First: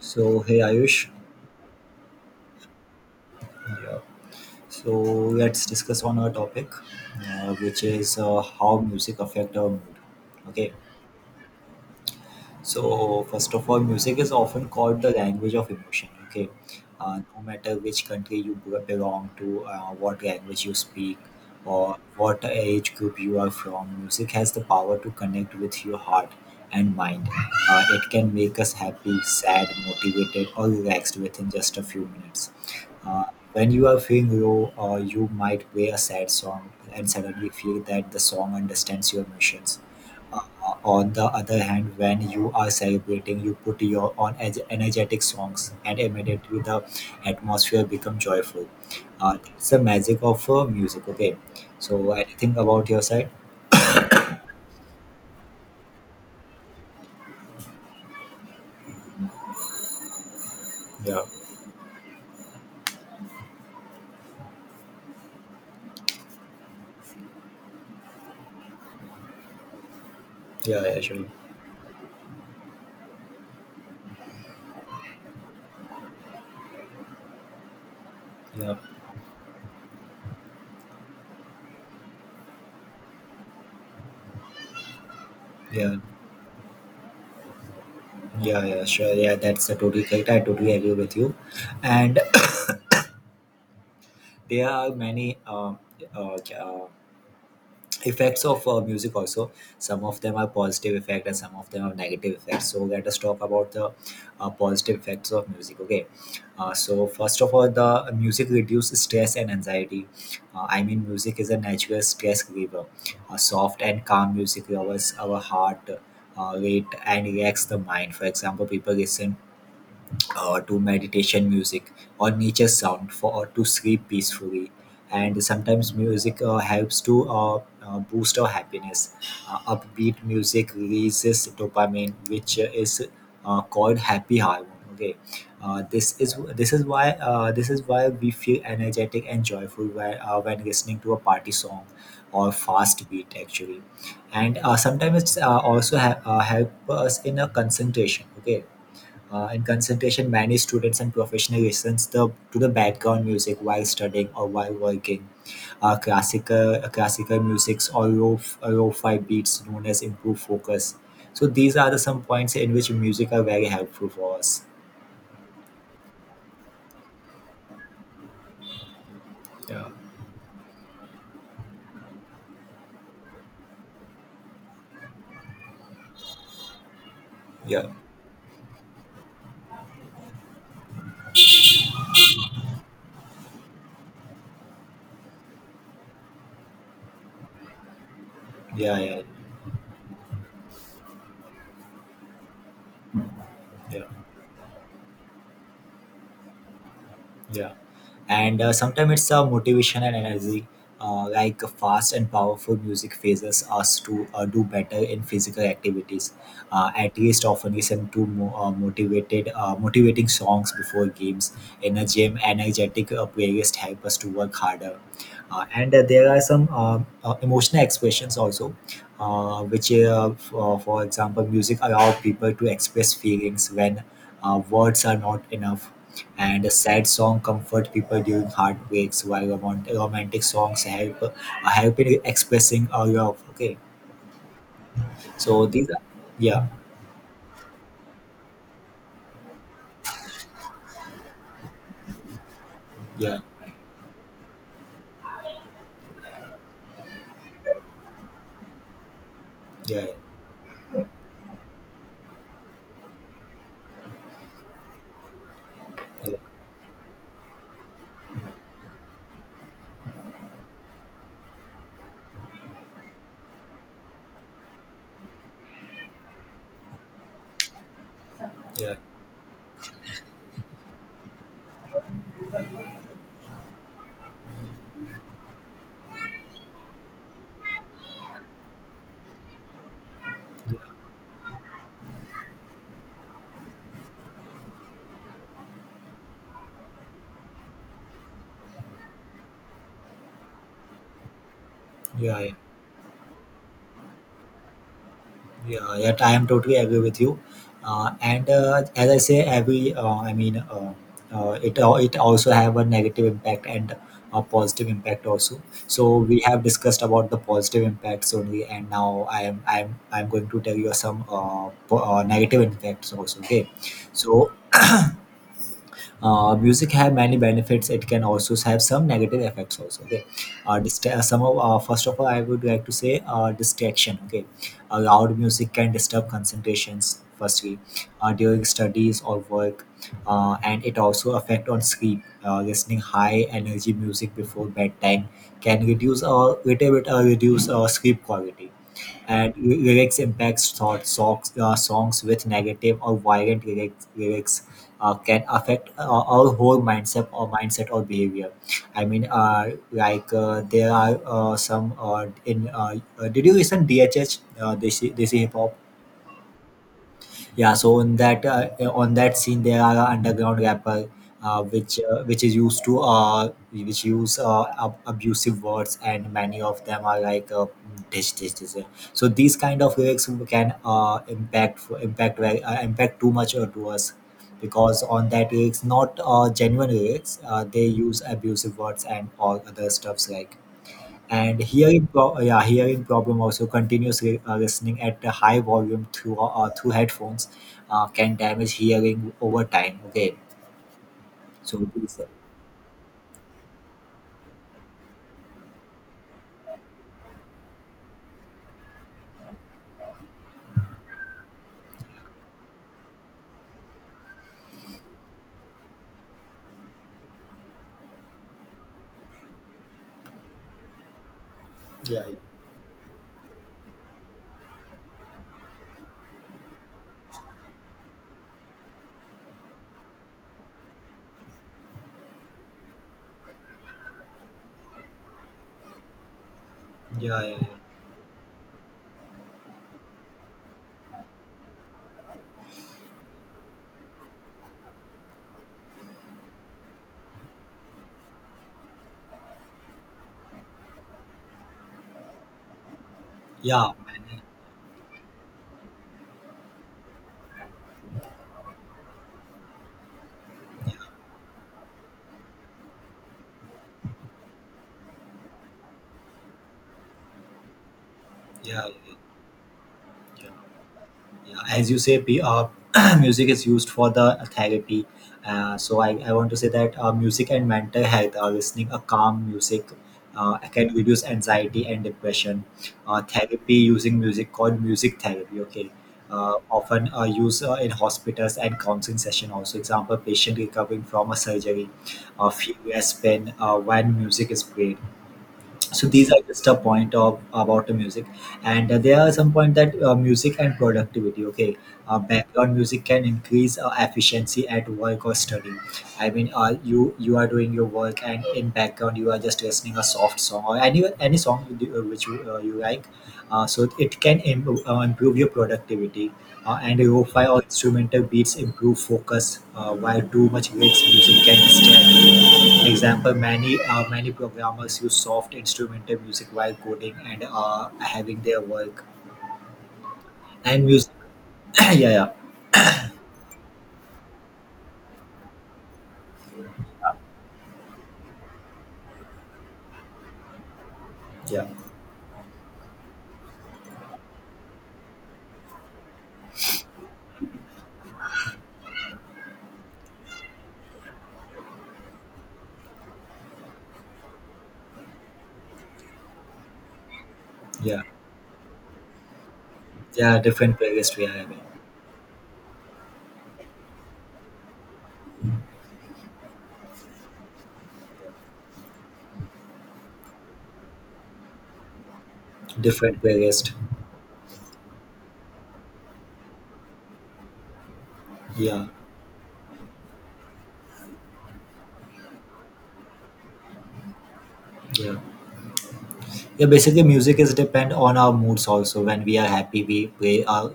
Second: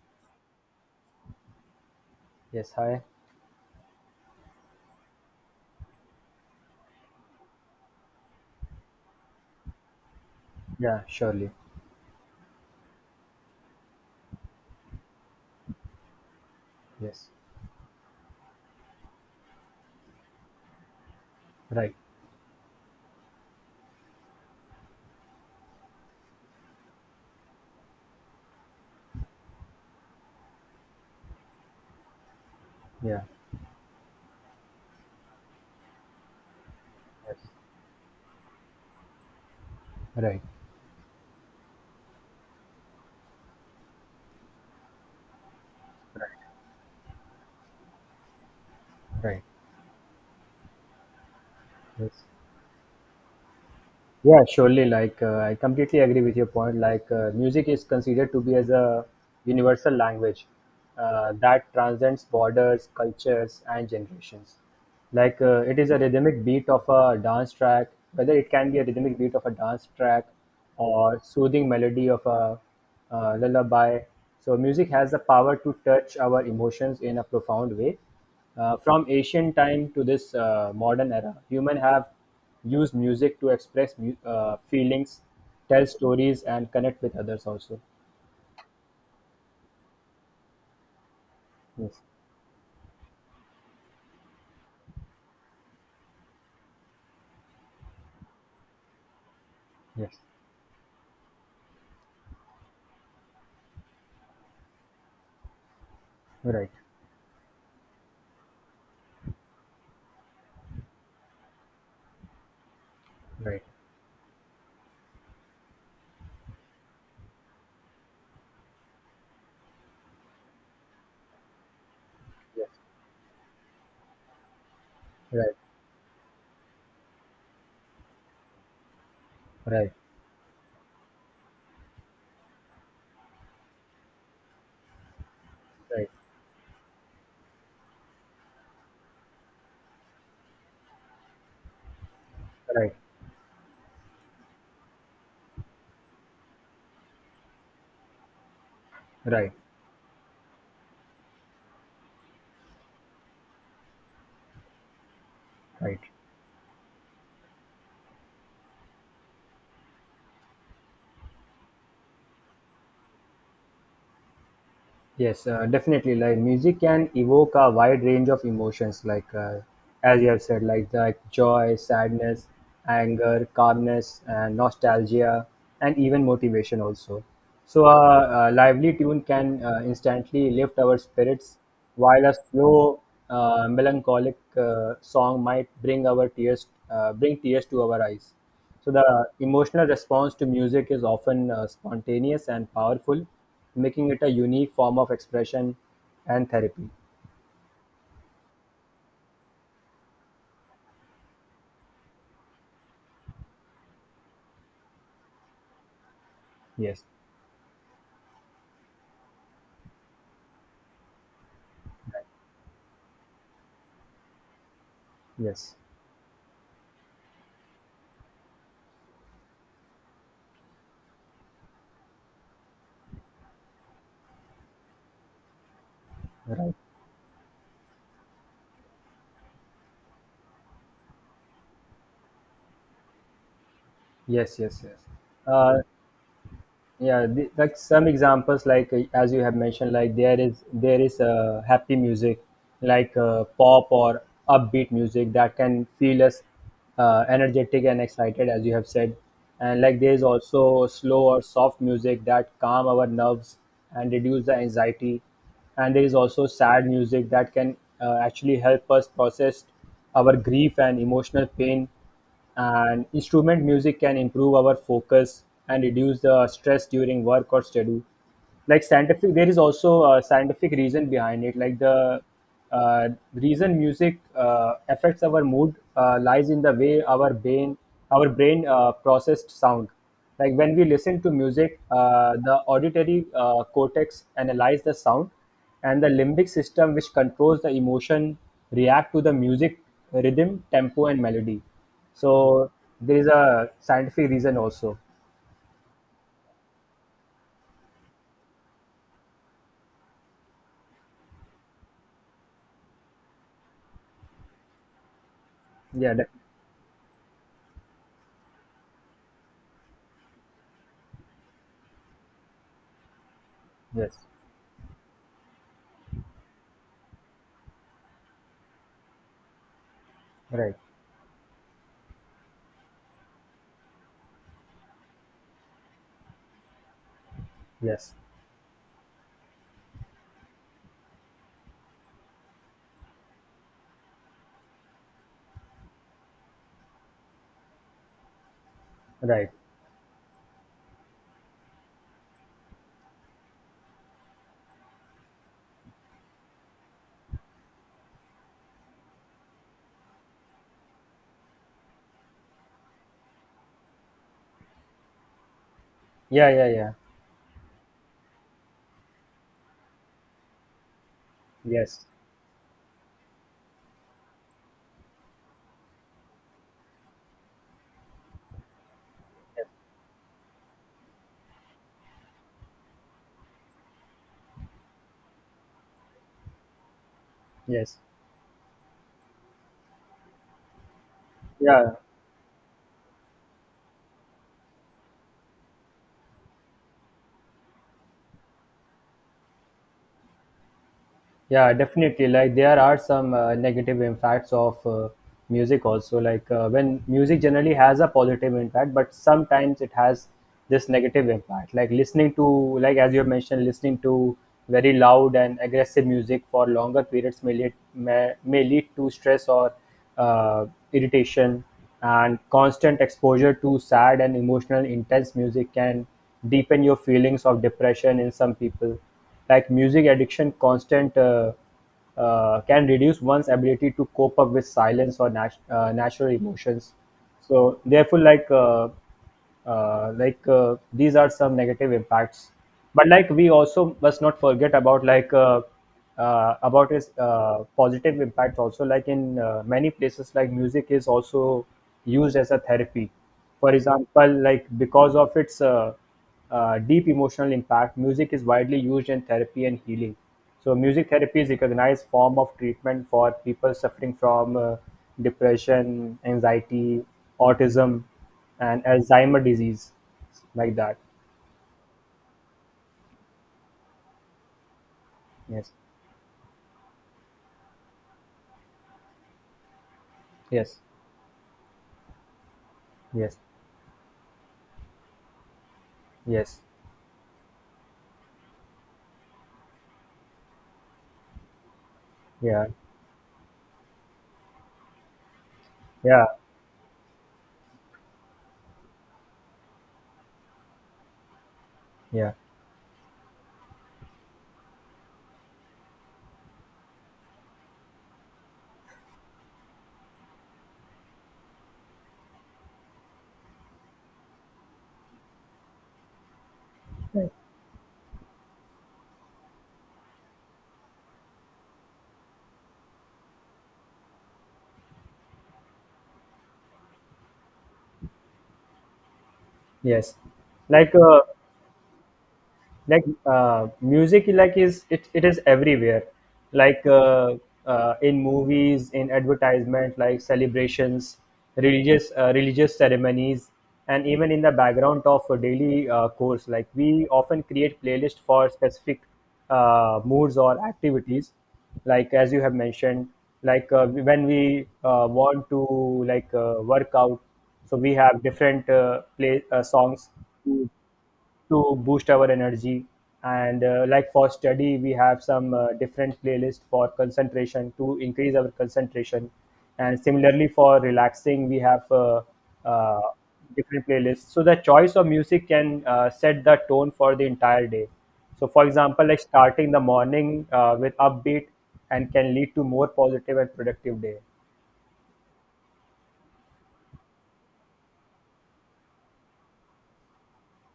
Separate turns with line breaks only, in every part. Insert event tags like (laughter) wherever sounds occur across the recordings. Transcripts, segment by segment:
So, hey Ayush,
Yes, hi.
yeah. So let's discuss on our topic, which is how music affect our mood. Okay,
Yeah, surely.
so first of all, music is often called the language of emotion. Okay,
Yes.
no matter which country you belong to, what language you speak,
Right.
or what age group you are from, music has the power to connect with your heart and mind. It can make us happy, sad, motivated, or relaxed within just a few minutes.
Yeah.
Uh, when you are feeling low, or you might play a sad song and
Yes.
suddenly feel that the song understands your emotions. Uh,
Right.
on the other hand, when you are celebrating, you put your on energetic songs, and immediately the atmosphere becomes joyful.
Right.
It's the magic of music. Okay, so
Yes.
anything about your side?
Yeah, surely. Like I completely agree with your point. Like music is considered to be as a universal language
Yeah,
that transcends borders, cultures, and generations. Like it is a rhythmic beat of a dance track, whether it can be a rhythmic beat of a dance track
yeah, yeah,
or
sure.
soothing melody of a lullaby. So music has the power to touch our emotions in a profound way.
Yeah,
From ancient time to this modern era, human have use music to express feelings, tell
yeah,
stories, and connect with others also.
yeah, yeah, sure. Yeah, that's a totally correct. I totally agree with you.
Yes.
And (coughs) (clears throat) there are many uh, yeah, effects of music also. Some
Yes.
of them are positive effect and some of them are negative effects, so let us talk about the positive effects of music. Okay,
Right.
so first of all, the music reduces stress and anxiety. I mean, music is a natural stress reliever.
Right.
Soft and calm music lowers our heart rate and relax the mind. For example, people listen to meditation music or nature
Yes.
sound for to sleep peacefully. And
Right.
sometimes music helps to boost our happiness.
Right.
Upbeat music releases dopamine, which is called happy hormone. Okay, uh,
Right.
this is this is why we feel energetic and joyful when listening to a party song or
Right.
fast beat actually. And sometimes it's also help us in a concentration. Okay,
Right.
and concentration, many students and professionals listens to the background music while studying or while working. Uh,
Right.
classical uh, classical musics or low low fi beats known as improved focus. So these are the some points in which music are very helpful for us.
Yes, definitely. Like music can evoke a wide range of emotions, like
Yeah,
as you have said, like joy, sadness, anger, calmness, and nostalgia, and even motivation also.
yeah,
So a lively tune can instantly lift our spirits, while a slow, melancholic song might bring bring tears to our eyes. So
yeah, yeah,
the emotional response to music is often spontaneous and powerful,
yeah.
making it a unique form of expression and therapy.
Yeah, and sometimes it's a motivation and energy. Like fast and powerful music phases us to do better in physical activities.
Yes,
At least often listen to motivating songs before games. In a gym, energetic playlist help us to work harder.
yes,
And there are some emotional expressions also, for example, music allow people to express feelings when words are not enough, and a
right.
sad song comfort people during heartbreaks, while romantic songs help help in expressing our love. Okay,
Yes, yes, yes.
so
Uh,
these are, yeah,
yeah, like some examples, like as you have mentioned, like there is a happy music, like
yeah,
pop or upbeat music that can feel us energetic and excited, as you have said. And like
yeah,
there is also slow or soft music that calm our nerves and reduce the anxiety. And there is
yeah, yeah,
also sad music that can actually help us process our grief and emotional pain. And instrument music can improve our focus and reduce the stress during work or study. Like
yeah,
scientific there is also a scientific reason behind it, like the reason music affects our mood lies in the way our brain processed sound. Like when we listen to music, the auditory cortex analyze the sound, and the limbic system, which controls the emotion, react to the music, rhythm, tempo, and melody.
yeah.
So there is a scientific reason also.
Yeah, yeah, I am totally agree with you. And as I say, every I mean, it it also have a negative impact and a positive impact also.
yeah
So
that,
we have discussed about the positive impacts only, and now I am going to tell you some negative impacts also. Okay,
yes,
so music have many benefits, it can also have some negative effects also. Okay,
right.
dist- some of first of all, I would like to say distraction. Okay, loud music can disturb concentrations, firstly
Yes,
during studies or work. And it also affect on sleep. Listening high energy music before bedtime can reduce or little bit reduce sleep quality.
right.
And lyrics impacts thought songs, songs with negative or violent lyrics, can affect our whole mindset or mindset or behavior. I mean, there are some in did you listen dhh, uh, desi hip hop?
Yeah, yeah, yeah.
Yeah, so in that, on that scene there are a underground rapper,
Yes.
which is used to, which use abusive words, and many of them are like dish, dish, dish. So these
Yes.
kind of lyrics can impact too much to us, because on that lyrics not genuine lyrics, they
Yes.
use abusive words and all other stuffs like. And
Yeah.
hearing yeah, hearing problem also, continuous listening at a high volume through through headphones can damage hearing over time. Okay,
Yeah,
so these—
definitely. Like there are some negative impacts of music also. Like when music generally has a positive impact, but sometimes it has this negative impact. Like listening to, like as you have mentioned, listening to very loud and aggressive music for longer periods may lead to stress or uh, irritation.
yeah,
And constant exposure to sad and emotional intense music can deepen your feelings of depression in some people, like music addiction, constant can reduce one's ability to cope up with silence or natural emotions.
yeah, yeah, yeah,
So therefore, like these are some negative impacts. But like we also must not forget about about its positive impact also. Like in many places, like music is also used as a therapy. For
yeah, yeah,
example, like because of its deep emotional impact, music is widely used in therapy and healing. So music therapy is recognized form of treatment for people suffering from depression, anxiety, autism, and
yeah, yeah,
Alzheimer disease,
yeah.
like that.
Yeah, as you say, (clears throat) music is used for the therapy.
Yes.
So I want to say that music and mental health, listening a calm music
Yes.
can reduce anxiety and depression.
Yes.
Therapy using music called music therapy. Okay.
Yes.
Often Used in hospitals and counseling session also. Example, patient recovering from a surgery,
Yeah.
feel less pain when music is played. So
Yeah.
these are just a point of about the music. And there are some point that music and productivity. Okay,
Yeah.
background music can increase efficiency at work or study. I mean, you you are doing your work and in background you are just listening a soft song or any song you which you, you like. So it can improve your productivity. And lo-fi or instrumental beats improve focus, while too much mixed music can distract. Example: many many programmers use soft instrumental music while coding and having their work
Yes.
and
Like
music. (clears throat) Yeah, yeah,
like music, like it is everywhere, like in movies, in advertisement, like celebrations,
yeah,
religious ceremonies, and even in the background of a daily course. Like we often create playlist for specific moods or activities, like as you have mentioned, like when we want to, like, work out, so we
yeah,
have different play songs
yeah. Different playlist we are having.
to boost our energy. And like for study, we have some different playlist for concentration, to increase our concentration. And similarly for relaxing, we have uh,
Different playlist.
different playlists. So the choice of music can set the tone for the entire day. So for
Yeah,
example, like starting the morning with upbeat and can lead to more positive and productive day.
yeah. Yeah, basically music is depend on our moods also. When we are happy, we play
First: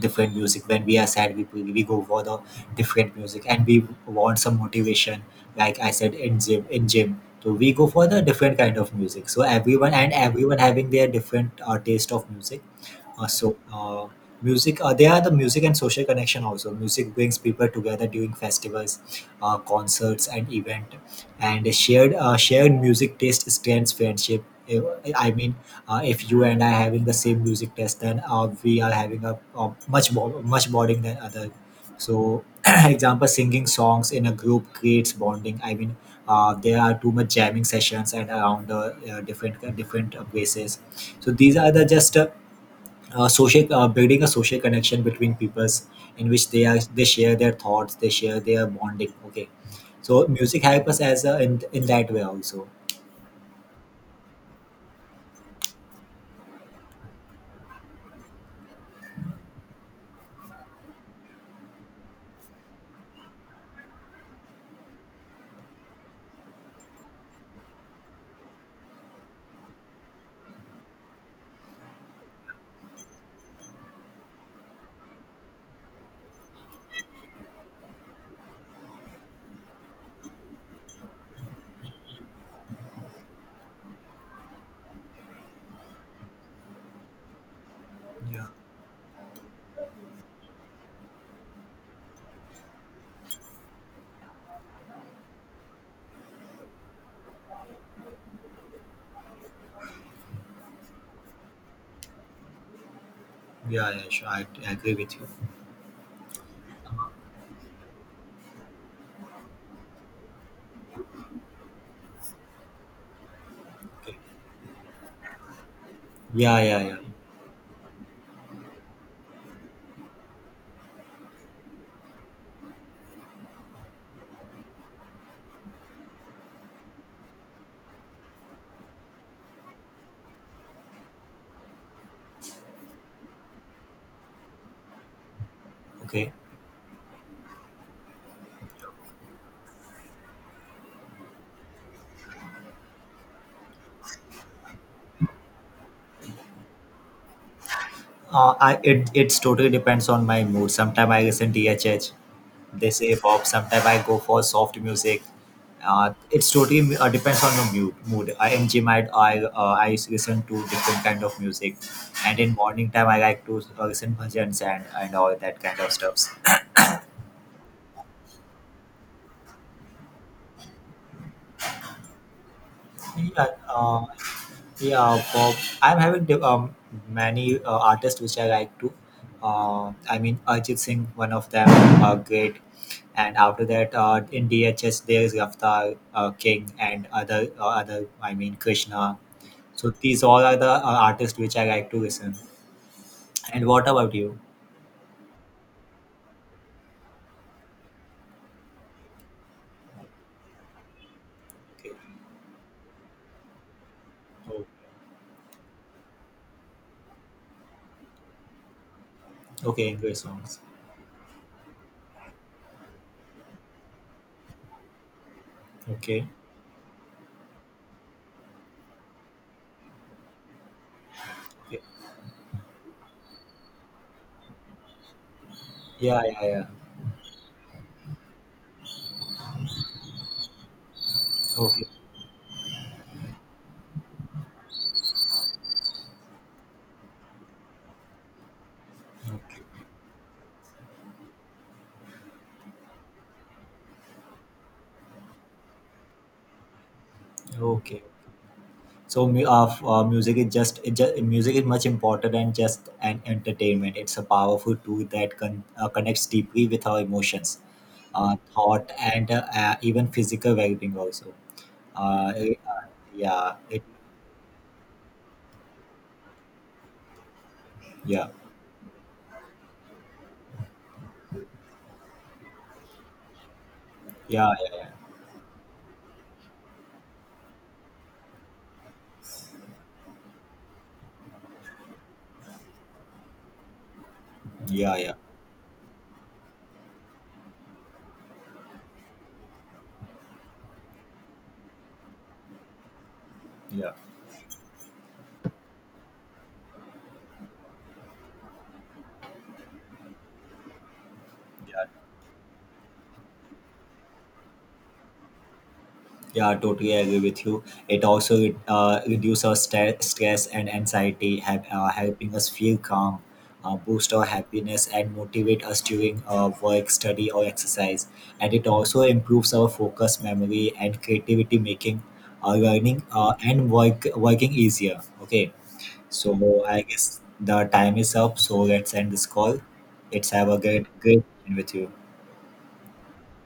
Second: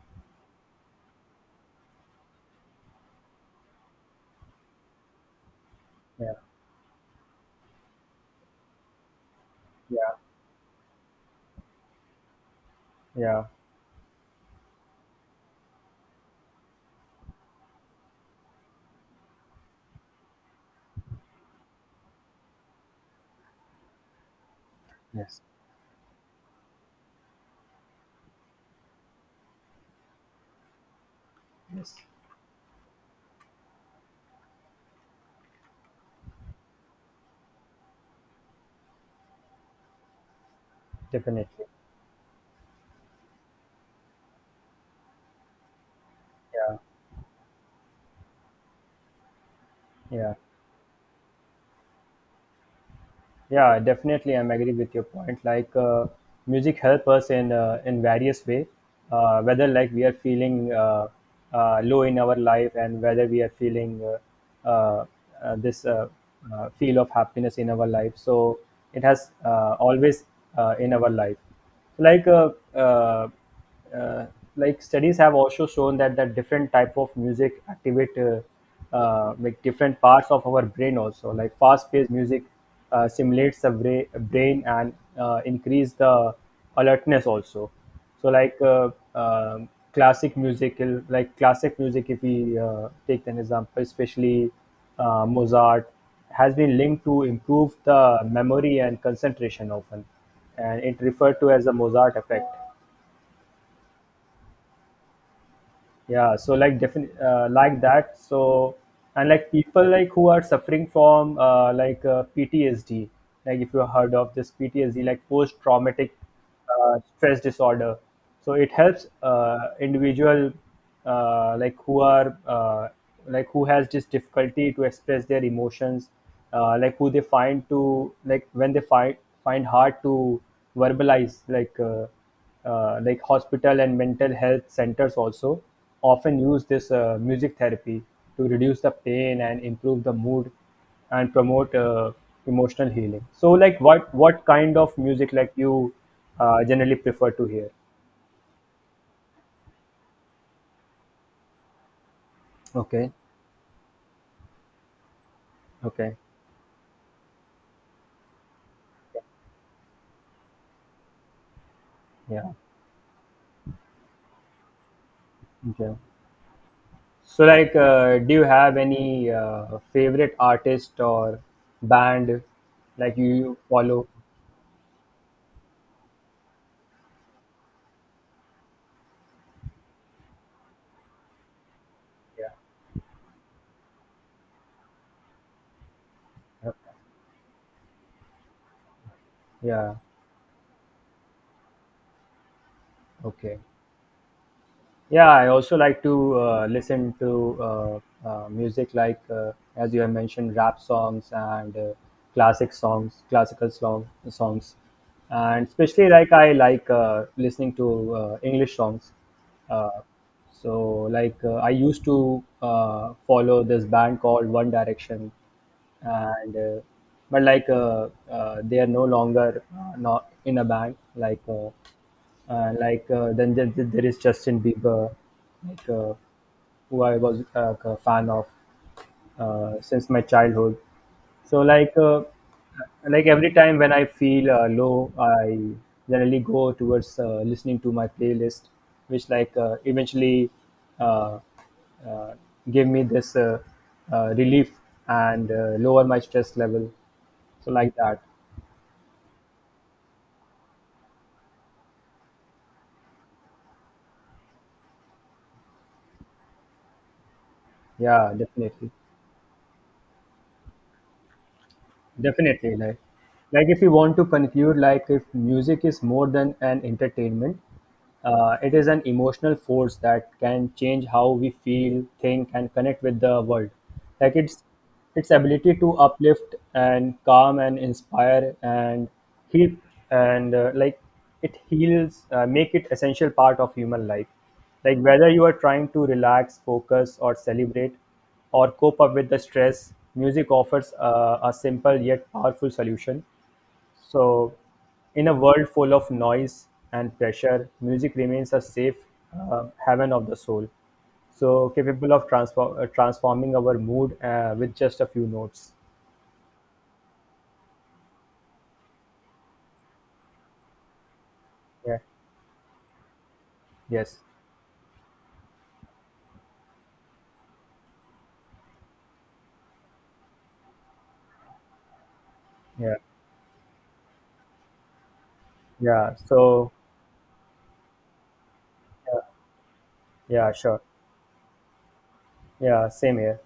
different music. When we are sad, we, play, we go for the different music. And we want some motivation, like I said,
Yeah,
in gym, so we go for the different kind of music. So everyone and
yeah,
everyone having their different taste of music. uh,
yeah.
so uh, Music, they are the music and social connection also. Music brings people together during festivals, concerts and event. And a shared shared music taste strengthens friendship. If— I
Yes.
mean, if you and I having the same music taste, then we are having a much more much bonding than other.
Yes,
So, (clears throat) example, singing songs in a group creates bonding. I mean, there are too much jamming sessions and around different different places. So these
definitely.
are the just social, building a social connection between peoples, in which they
Yeah,
are they share their thoughts, they share their bonding. Okay, so
yeah.
music help us as a, in that way also.
Yeah, definitely, I'm agree with your point. Like, music help us in, in various way, whether like we are feeling low in our life, and whether we are feeling this feel of happiness in our life. So it has always in our life. Like, uh, uh, uh, like studies have also shown that different type of music activate like different parts of our brain, also like fast paced music simulates the brain and increase the alertness also. So
Yeah,
like classic music, if we take an example, especially Mozart has been linked to improve the memory and concentration often, and it referred to as the Mozart effect.
yeah, yeah, sure, I agree with you.
Yeah, so like definitely, like that. So and like people, like who are suffering from PTSD, like if you heard
Okay.
of this PTSD, like post traumatic
Yeah, yeah, yeah.
stress disorder. So it helps individual, like who are, like who has this difficulty to express their emotions, like who they find to, like when they find hard to verbalize, like hospital and mental health centers also
Okay,
often use this music therapy to reduce the pain and improve the mood and promote emotional healing. So like what kind of music like you generally prefer to hear?
I, it it's totally depends on my mood. Sometimes I listen to DHH, they
Okay.
say pop. Sometimes I go for soft music.
Okay.
It's totally depends on your mood. Mood. I in gym I listen to different kind of music, and in
Yeah.
morning time I like to listen bhajans and all that kind of
Okay.
stuffs.
So like do you have any favorite artist or band like
Yeah,
you follow?
yeah. Pop. I'm having many artists which I like to. I mean, Ajit Singh, one of them,
Yeah,
great. And after that, in DHS, there is Raftar, King, and other other. I mean, Krishna. So
yeah.
these all are the artists which I like to listen.
Okay.
And what about you?
Yeah, I also like to listen to music, like, as you have mentioned, rap songs and
Okay,
classic songs, classical song,
oh,
songs. And especially like I like listening to English songs.
okay,
Uh,
English songs.
so like I used to follow this band called One Direction,
Okay,
and but like they are no longer not in a band, like
okay.
then there is Justin Bieber, like
Yeah, yeah, yeah.
who I was a fan of since my childhood. So
Okay,
like every time when I feel low, I generally go towards listening to my playlist, which like
okay.
eventually uh, uh, give me this relief and lower my stress level. So like
Okay.
that,
So music is just, it just music is much important than just an entertainment. It's a powerful tool that connects deeply with our emotions,
yeah, definitely.
thought, and even physical well-being also. Uh, it-
Definitely,
uh,
like
yeah,
like if
it,
you want to conclude, like if music is more than an entertainment,
yeah,
it is an emotional force that can change how we feel, think, and connect with the world. Like
yeah,
its ability to uplift and calm and inspire and heal and it heals, make it essential part of human life.
yeah,
Like
yeah,
whether you are trying to relax, focus, or celebrate, or cope up with the stress, music offers a simple yet powerful solution.
yeah,
So, in a world full of noise and pressure, music remains a safe haven of the soul. So,
yeah.
capable of transforming our mood with just a few notes.
Yeah, totally agree with you. It also reduces our stress and anxiety,
Yeah.
helping us feel calm, boost
Yes.
our happiness, and motivate us during work, study, or exercise. And it also improves our focus, memory, and creativity, making
Yeah.
learning and work working easier. Okay,
Yeah.
so
So,
I guess the time is up. So let's end
yeah,
this call. It's have
yeah,
a
sure.
great great time with you.
Yeah. Same here.